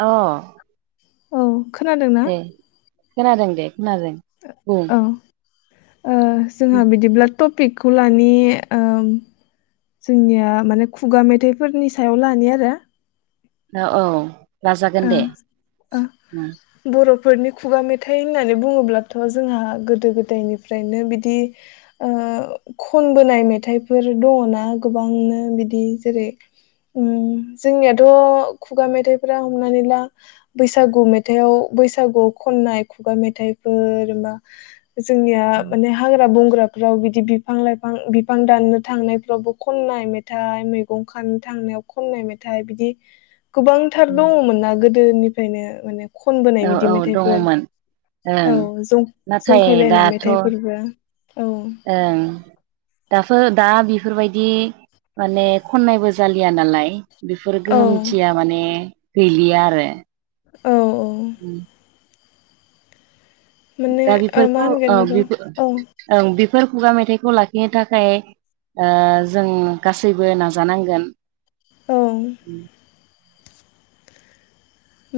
अ। औ। खोनादों ना। दे खोनादों दे। खोनादों बुं। ओ जोंहा बिदिब्ला। टपिकखौ लानि ओम जोंनिया माने खुगा मेथाइफोरनि सायाव लानि आरो। ओ औ। लाजागोन ओ दे ओ उम बर' फोरनि खुगा मेथाइ होननानै बुङोब्लाथ जोंहा गोदो गोदायनिफ्रायनो बिदि ओ खनबोनाय मेथाइफोर दङना गोबांनो बिदि जेरै उ जोंनियाथ खुगा मेथाइ हमनानै ला बैसागु मेथाइआव बैसागुआव खननाय खुगा मेथाइफोर मा जोंनिया माने हाग्रा बं फ्राव बिदि बिफां लाइफां बिफां दाननो थांनायफ्रावबो खननाय मेथाइ मैगं खानो थांनायाव खनाय मेथ बिदि गोबां थार दङमोन ना गोद गोदोनिफ्रायनो माने खनबोनाय औ बिदि औ मेथाइफोर दङमोन ओं औ जं नाथाय जंखायलायनाय दाथ ओं मेथाइफोरबो औ दाथ दा बि बेफोरबायदि माने खननायबो जालिया नालाय बेफोर औ गोहोमथिया माने गैलिया आरो। औ औ उम माने दा ओ मा बेफोरखौ ओ होनगोन बेखौ बिफो औ ओं बिफ बेफोर खुगा मेथाइखौ लाखिनो थाखाय ओ जों गासैबो नाजानांगोन। ओं। [inaudible]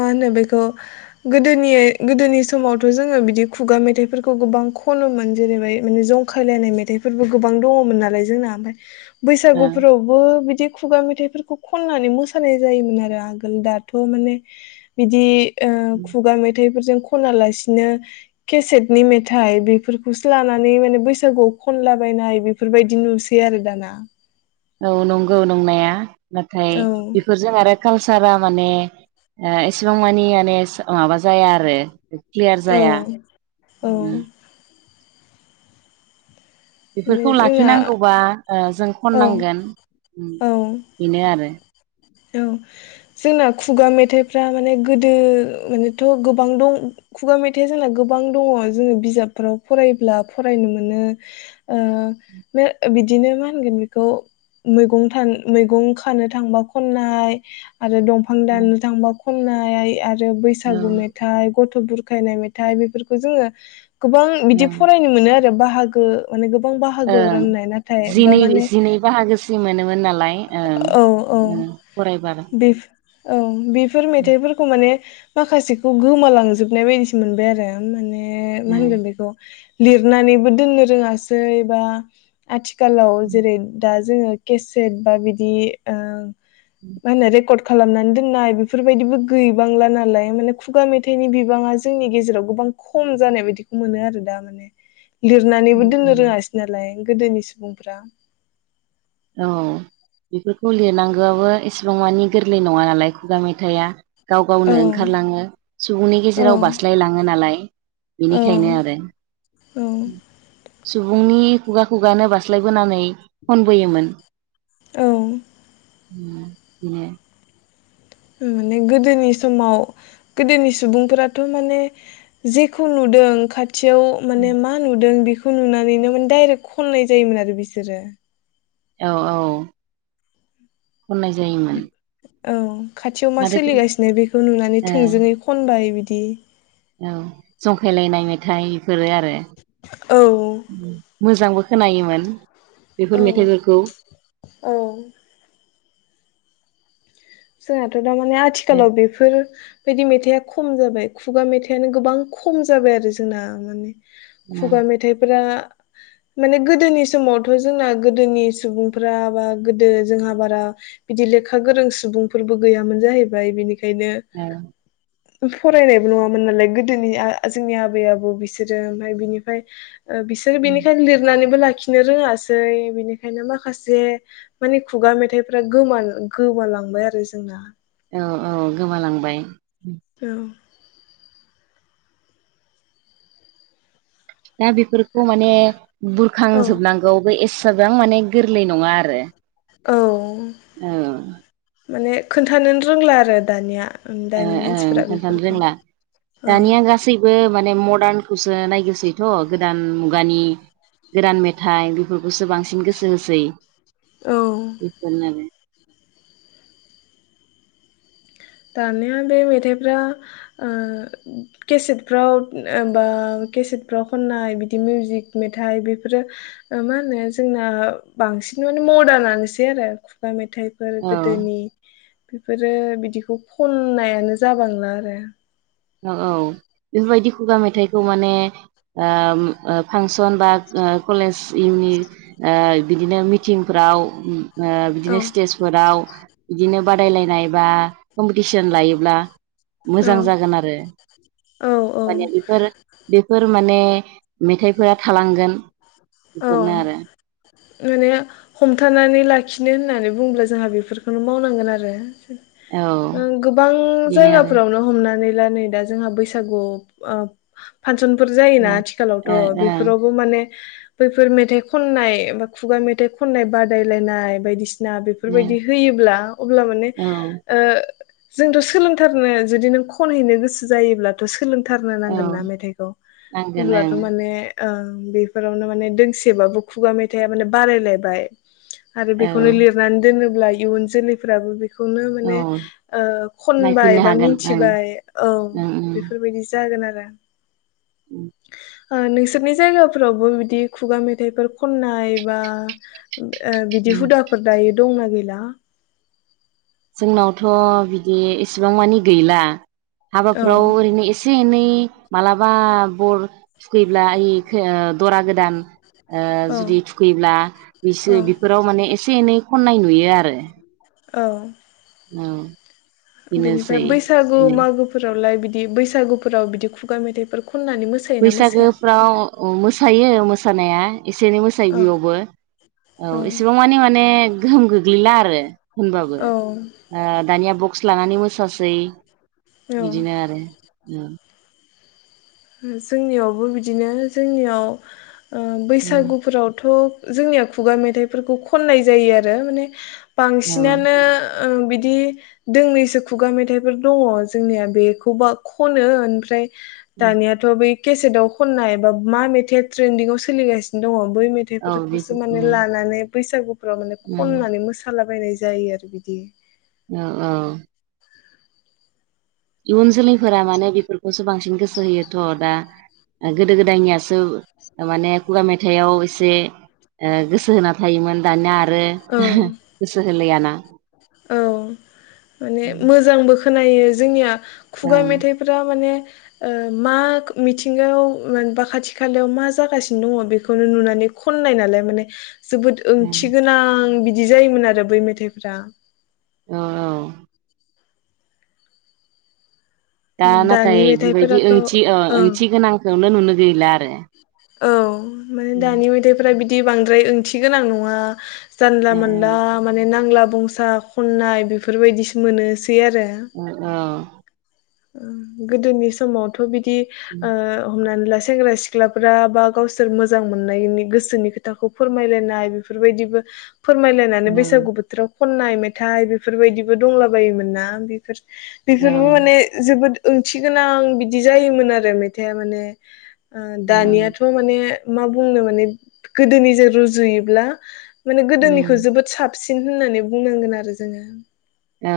मा होनो बेखौ गोदोनि गोदोनि समावथ जोङो बिदि खुगा मेथाइफोरखौ गोबां खनोमोन जेरैबाय माने जंखायलायनाय मेथाइफोरबो गोबां दङमोन नालाय जोंना ओमफाय बैसागुफोरावबो बिदि खुगा मेथाइफोरखौ खनानै मोसानाय जायोमोन आरो आगोल दाथ माने बिदि ओ खुगा मेथाइफोरजों खना लासिनो केसेटनि मेथाइ बेफोरखौसो लानानै माने बैसागुआव खनलाबायनाय बेफोरबायदि नुसै आरो दाना। औ नंगौ नंनाया। नाथाय औ बेफोरजों आरो कालसारा माने ओ एसेबां मानि माने माबा जाया आरो क्लियार औ जाया औ माने बेफोरखौ जोंना लाखिनांगौबा ओ जों औ खननांगोन औ बेनो आरो औ जोंना खुगा मेथाइफ्रा माने गोदो मानेथ गोबां दं खुगा मेथाइया जोंना गोबां दङ जोङो बिजाबफ्राव फरायब्ला फरायनो मोनो ओ बिदिनो मा होनगोन बेखौ मैगं थां मैगं खानो थांबा खननाय आरो दंफां औ दाननो थांबा खननाय आर बैसागु ओं मेथाइ ग थ बुरखायनाय मेथाइ बेफोरखौ जोंङो गोबां बिदि फरायनो मोनो आर बाहागो ओरै ओं जिनै जिनै बाहागोसि मोनोमोन नालाय ओं औ ओ औ हरायबा बे औ बेफोर मेथाइफोरखौ माने माखासेखौ गोमालांजोबनाय बायदिसो मोनबाय आरो माने ने मा ओं होनगोन बेखौ लिरनानैबो दोननो रोङासै बा आथि खालाव जेरै दा जोङो केसेट बा बिदि ओ मानो रेकरड खालामनानै दोननाय बेफोरबायदिबो गैबांला नालाय माने खुगा मेथाइनि बिबाङा जोंनि गेजेराव गोबां खम जानाय बायदिखौ मोनो आरो दा माने लिरनानैबो ओं ओं दोननो रोङासैनो नालाय गोदोनि सुबुंफ्रा औ बेफोरखौ लिरनांगौआबो एसेबां मानि गोरलै नङा नालाय खुगा मेथाइआ गाव औ गावनो ओंखारलाङो सुबुंनि औ गेजेराव बास्लायलाङो नालाय औ बेनिखायनो आरो औ सुबुंनि खुगा खुगानो बास्लायबोनानै फन बोयोमोन औ उम माने माने गोदोनि समाव गोदोनि सुबुंफोराथ माने जेखौ नुदों खाथ थियाव माने मा नुदों बे खौ नुनानैनो मान दायरेक्ट खननाय जायोमोन आरो बिसोरो। औ औ खननाय जायोमोन औ खाथियाव मा नाथायथ' ओ सोलिगासिनो बेखौ नुनानै थोंजोङै खनबाय बिदि बि औ जंखायलायनाय मेथाइ फोरो आरो औ मोजांबो खोनायोमोन बेफोर औ मेथाइफोरखौ औ जोंहाथ दा माने आथिखालाव बेफोर बिदि मेथाइआ खम जाबाय खुगा मेथाइआनो गोबां खम जाबाय आरो जोंना माने खुगा मेथाइफोरा माने गोदोनि समावथ जोंना गोदोनि सुबुंफोरा बा गोदो जोंहा बारा बिदि लेखा गोरों सुबुं फोरबो गैयामोन जाहैबाय बिनि बेखायनो फरायनायबो नङामोन नालाय गोदोनि जोंनि आबै आबौ बिसोरो ओमफ्राय बिनिफ्राय ओ बिसोरो औ बेनिखायनो लिरनानैबो ला खिनो रोङासै बिनिखायनो माखासे माने खुगा मेथाइफोरा गोमा गोमालांबाय आरो जोंना औ औ गोमालांबाय औ दा बेफोरखौ माने औ बुरखांजोबनांगौबो एसे बेसेबां माने गोरलै नङा आरो औ औ माने खोन्थानो रोंला आरो दानिया ओ दानि ओं मानसिफोरा खोन्थानो बेफोरखौ रोंला औ दानिया गासैबो माने म र्आदनखौसो नायगिरसैथ गोदान मुगानि गोदान मेथाइ बेफोरखौसो बांसिन गोसो होसै औ इफोरनो दानिया बे मेथाइफ्रा ओ केसेटफ्राव बा केसेटफ्राव खननाय बिदि मिउजिक मेथाइ बेफोरो ओ मा होनो जोंना बांसिन माने मर्दानासै आरो खुगा मेथाइ थाइफोर औ गोदोनि बेफोर आरो बिदि बखौ खननायानो जाबांला आरो औ औ बेफोरबायदि खुगा मेथाइखौ माने ओ फांसन बा ओ कलेजनि ओ बिदिनो मिथिंफ्राव ओ औ बिदिनो स्टेजफोराव बिदिनो बादायलायनाय बा कम्पिटिसन लायोब्ला औ मोजां जागोन आरो। [inaudible] औ औ माने बेफोर बेफोर माने मेथाइफोरा थालांगोन औ बेफोरनो आरो आरो हमथानानै लाखिनो होननानै बुंब्ला जोंहा बेफोरखौ मावनांगोन आरो। औ ओं गोबां बेनो आरो जायगाफोरावनो हमनानै अब्ला नै दा जोंहा बैसागु फांसनफोर जायोना आथिखालावथ ओ बेफोरावबो माने [inaudible] बैफोर मेथाइ खननाय बा खुगा मेथाइ खननाय बादायलायनाय बायदिसि सिना ओं बेफोरबायदि होयोब्ला अब्ला माने ओं ओ जोंथ सोलोंथारनो जुदि नों खनहैनो गोसो जायोब्लाथ सोलोंथारनो औ नांगोन ना मेथाइखौ नांगोन होनब्लाथ माने ओ बेफोरावनो माने माने दोंसेबाबो खुगा मेथाइआ माने बारायलायबाय आरो बेखौनो ओं लिरनानै दोनो ब्ला इयुन जोलैफ्राबो बेखो बेखौनो औ माने ओ खनबाय नायफिननो बा हागोन ओं मिनथिबाय औ ओं बेफोरबायदि जागोन आरो [inaudible] ओ नोंसोरनि जायगाफोरावबो बिदि खुगा मेथाइफोर खननाय बा ओ बिदि ओं हुदाफोर दायो दं ना गैला? जोंनावथ बिदि इसेबां मानि गैला औ हाबाफ्राव ओरैनो एसे एनै मालाबा बर थुखैब्ला इ दरा गोदान ओ औ जुदि थुखैब्ला औ बिसो बेफोराव माने एसे एनै खननाय नुयो आरो औ। औ। बिनिफ्राय बेनोसै बैसागु बेनो मागो फोरावलाय बिदि दि बैसागुफोराव बिदि खुगा मेथाइफोर खननानै मोसायोना मोसाया बैसागोफ्राव अ मोसायो सानाया एसे एनै मोसायो औ बेयावबो औ औ एसेबां मानि माने गोहोम गो गैला आरो बिद होनबाबो औ ओ दानिया ब खुस लानानै मोसासै। औ बिदिनो आरो। [unintelligible] जोंनियावबो बिदिनो जोंनियाव ओ उम बैसागुफोरावथ' जोंनिया खुगा मेथाइफोरखौ खननाय जायो आरो माने औ बांसिनानो ओ बि दि दोंनैसो खुगा मेथाइफोर दङ जोंनिया बेखौबा खनो ओनफ्राय दानियाथ' बै केसेटाव खननाय एबा मा मेथाइ ट्रेन्डिं आव सोलिगासिनो दङ। बै औ बेखौ मेथाइफोरखौसो माने उम लानानै बैसागु फोराव माने उम खननानै मोसालाबायनाय जायो आरो बिदि। ओ औ। इयुन जोलैफोरा माने बेफोरखौसो बांसिन गोसो होयोथ' दा गोदो गोदायनियासो माने खुगा मेथाइआव एसे ओ गोसो होना थायोमोन। दानिया आरो औ गोसो होलायाना औ माने उम। मोजांबो खोनायो जोंनिया खुगा मेथाइफोरा माने ओ मा मिथिंगायाव बा खाथि खालायाव मा जागासिनो दङ बेखौनो नुनानै खननाय नालाय माने जोबोद ओं थिगोनां बि दि जायोमोन आरो बै मेथाइफोरा। औ औ। दा दानि नाथाय बेबायदि मेथाइफोराथ' ओंथि ओ ओं ओंथि गोनांखौनो नुनो गैला आरो। औ। माने उम दानि मेथाइफ्रा बि दि बांद्राय ओंथि गोनां नङा। जानला मोनला ओ माने नांला बंसा खननाय बेफोरबायदिसो मोनोसो ओ औ। ओ गोदोनि समावथ' बिद दि ओ हमनानै सेंग्रा सिख्ला फोरा बा गावसोर मोजां मोननायनि गोसोनि खोथाखौ फोरमायलायनाय बेफोरबायदिबो फोरमायलायनानै औ बैसागु बोथोराव खननाय मेथाइ बेफोरबायदिबो दंला बायोमोन ना बेफोर औ बेफोरबो माने जोबोद ओंथि गोनां बिदि जायोमोन आरो मेथाइआ माने ओ दानियाथ‌' माने मा बुंनो माने गोदोनि जों रुजुयोब्ला माने गोदोनिखौ उम जोबोद साब साबसिन होननानै बुंनांगोन आरो जोङो। औ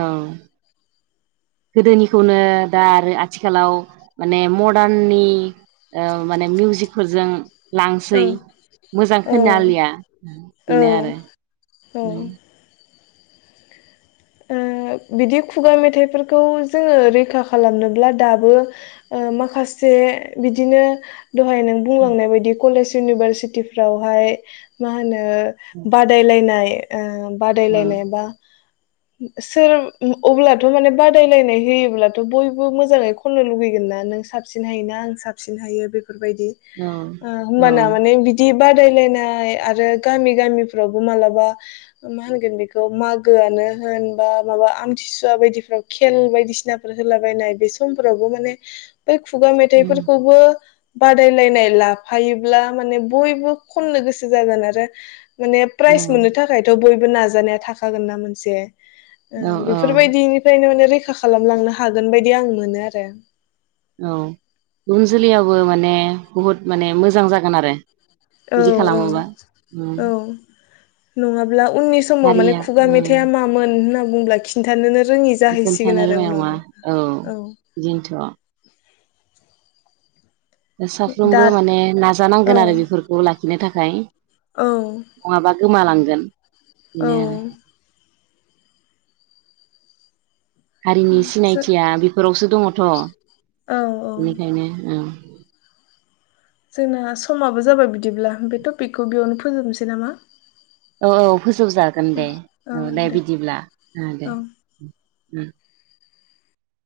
गोदोनिखौनो दा आरो आथिखालाव माने मडार्ननि ओ माने मिउजिकफोरजों लांसै मोजां औ खोनो आलिया औ बेनो आरो उम। औ ओ‌ बिदि खुगा मेथाइफोरखौ जोङो रैखा खालामनोब्ला दाबो ओ माखासे बिदिनो दहाय नों बुंलांनाय बायदि कलेज इउनिभारसिटि फावहाय मा होनो ओ‌ बादायलायनाय ओ औ बादायलायनाय बा सोर अब्लाथ' माने बादायलायनाय होयोब्लाथ‌' बयबो मोजाङै खननो लुगैगोन ना नों साबसिन हायोना आं साबसिन हायो। बे फोरबायदि औ औ होमबाना माने बिदि बादायलायनाय आरो गामि गामिफ्रावबो मालाबा मा होनगोन बेखौ मागोआनो होन बा माबा आमथिसुवा बायदिफ्राव खेल बायदिसिनाफोर होलाबायायनाय बे समफोरावबो माने बै खुगा उम मेथाइफोरखौबो बादायलायनाय लाफायोब्ला माने बयबो खननो गोसो जागोन आरो माने औ प्राइज मोननो थाखायथ' बय बो नाजानाया थाखागोन ना मोनसे ओ‌ औ औ बेफोरबायदिनिफ्रायनो माने रै खा खालामलांनो हागोन बायदि आं मोनो आरो औ इयुन जोलैयाबो माने बुहुद माने मोजां जागोन आरो औ बिदि औ खालामोबा उम औ नङा ब्ला उननि समाव माने हारिया खुगा उम मेथाइआ मामोन होन बुंब्ला खिनथानोनो खोन्थानो रोंनाय नङा औ बिदिनोथ'। दा साफ्रोमबो माने औ नाजानांगोन आरो बेफोरखौ लाखिनो थाखाय औ नङाबा गोमालांगोन। औ बिनो आरो। हारिनि जो सिनायथिया बेफोरावसो दङ'थ' औ औ बेनिखायनो औ। जोंना समाबो जाबाय बिदिब्ला बे टपिकखौ बेयावनो फोजोबनोसै नामा? औ औ फोजोबजागोन दे औ दे बिदिब्ला ओ दे। औ उम।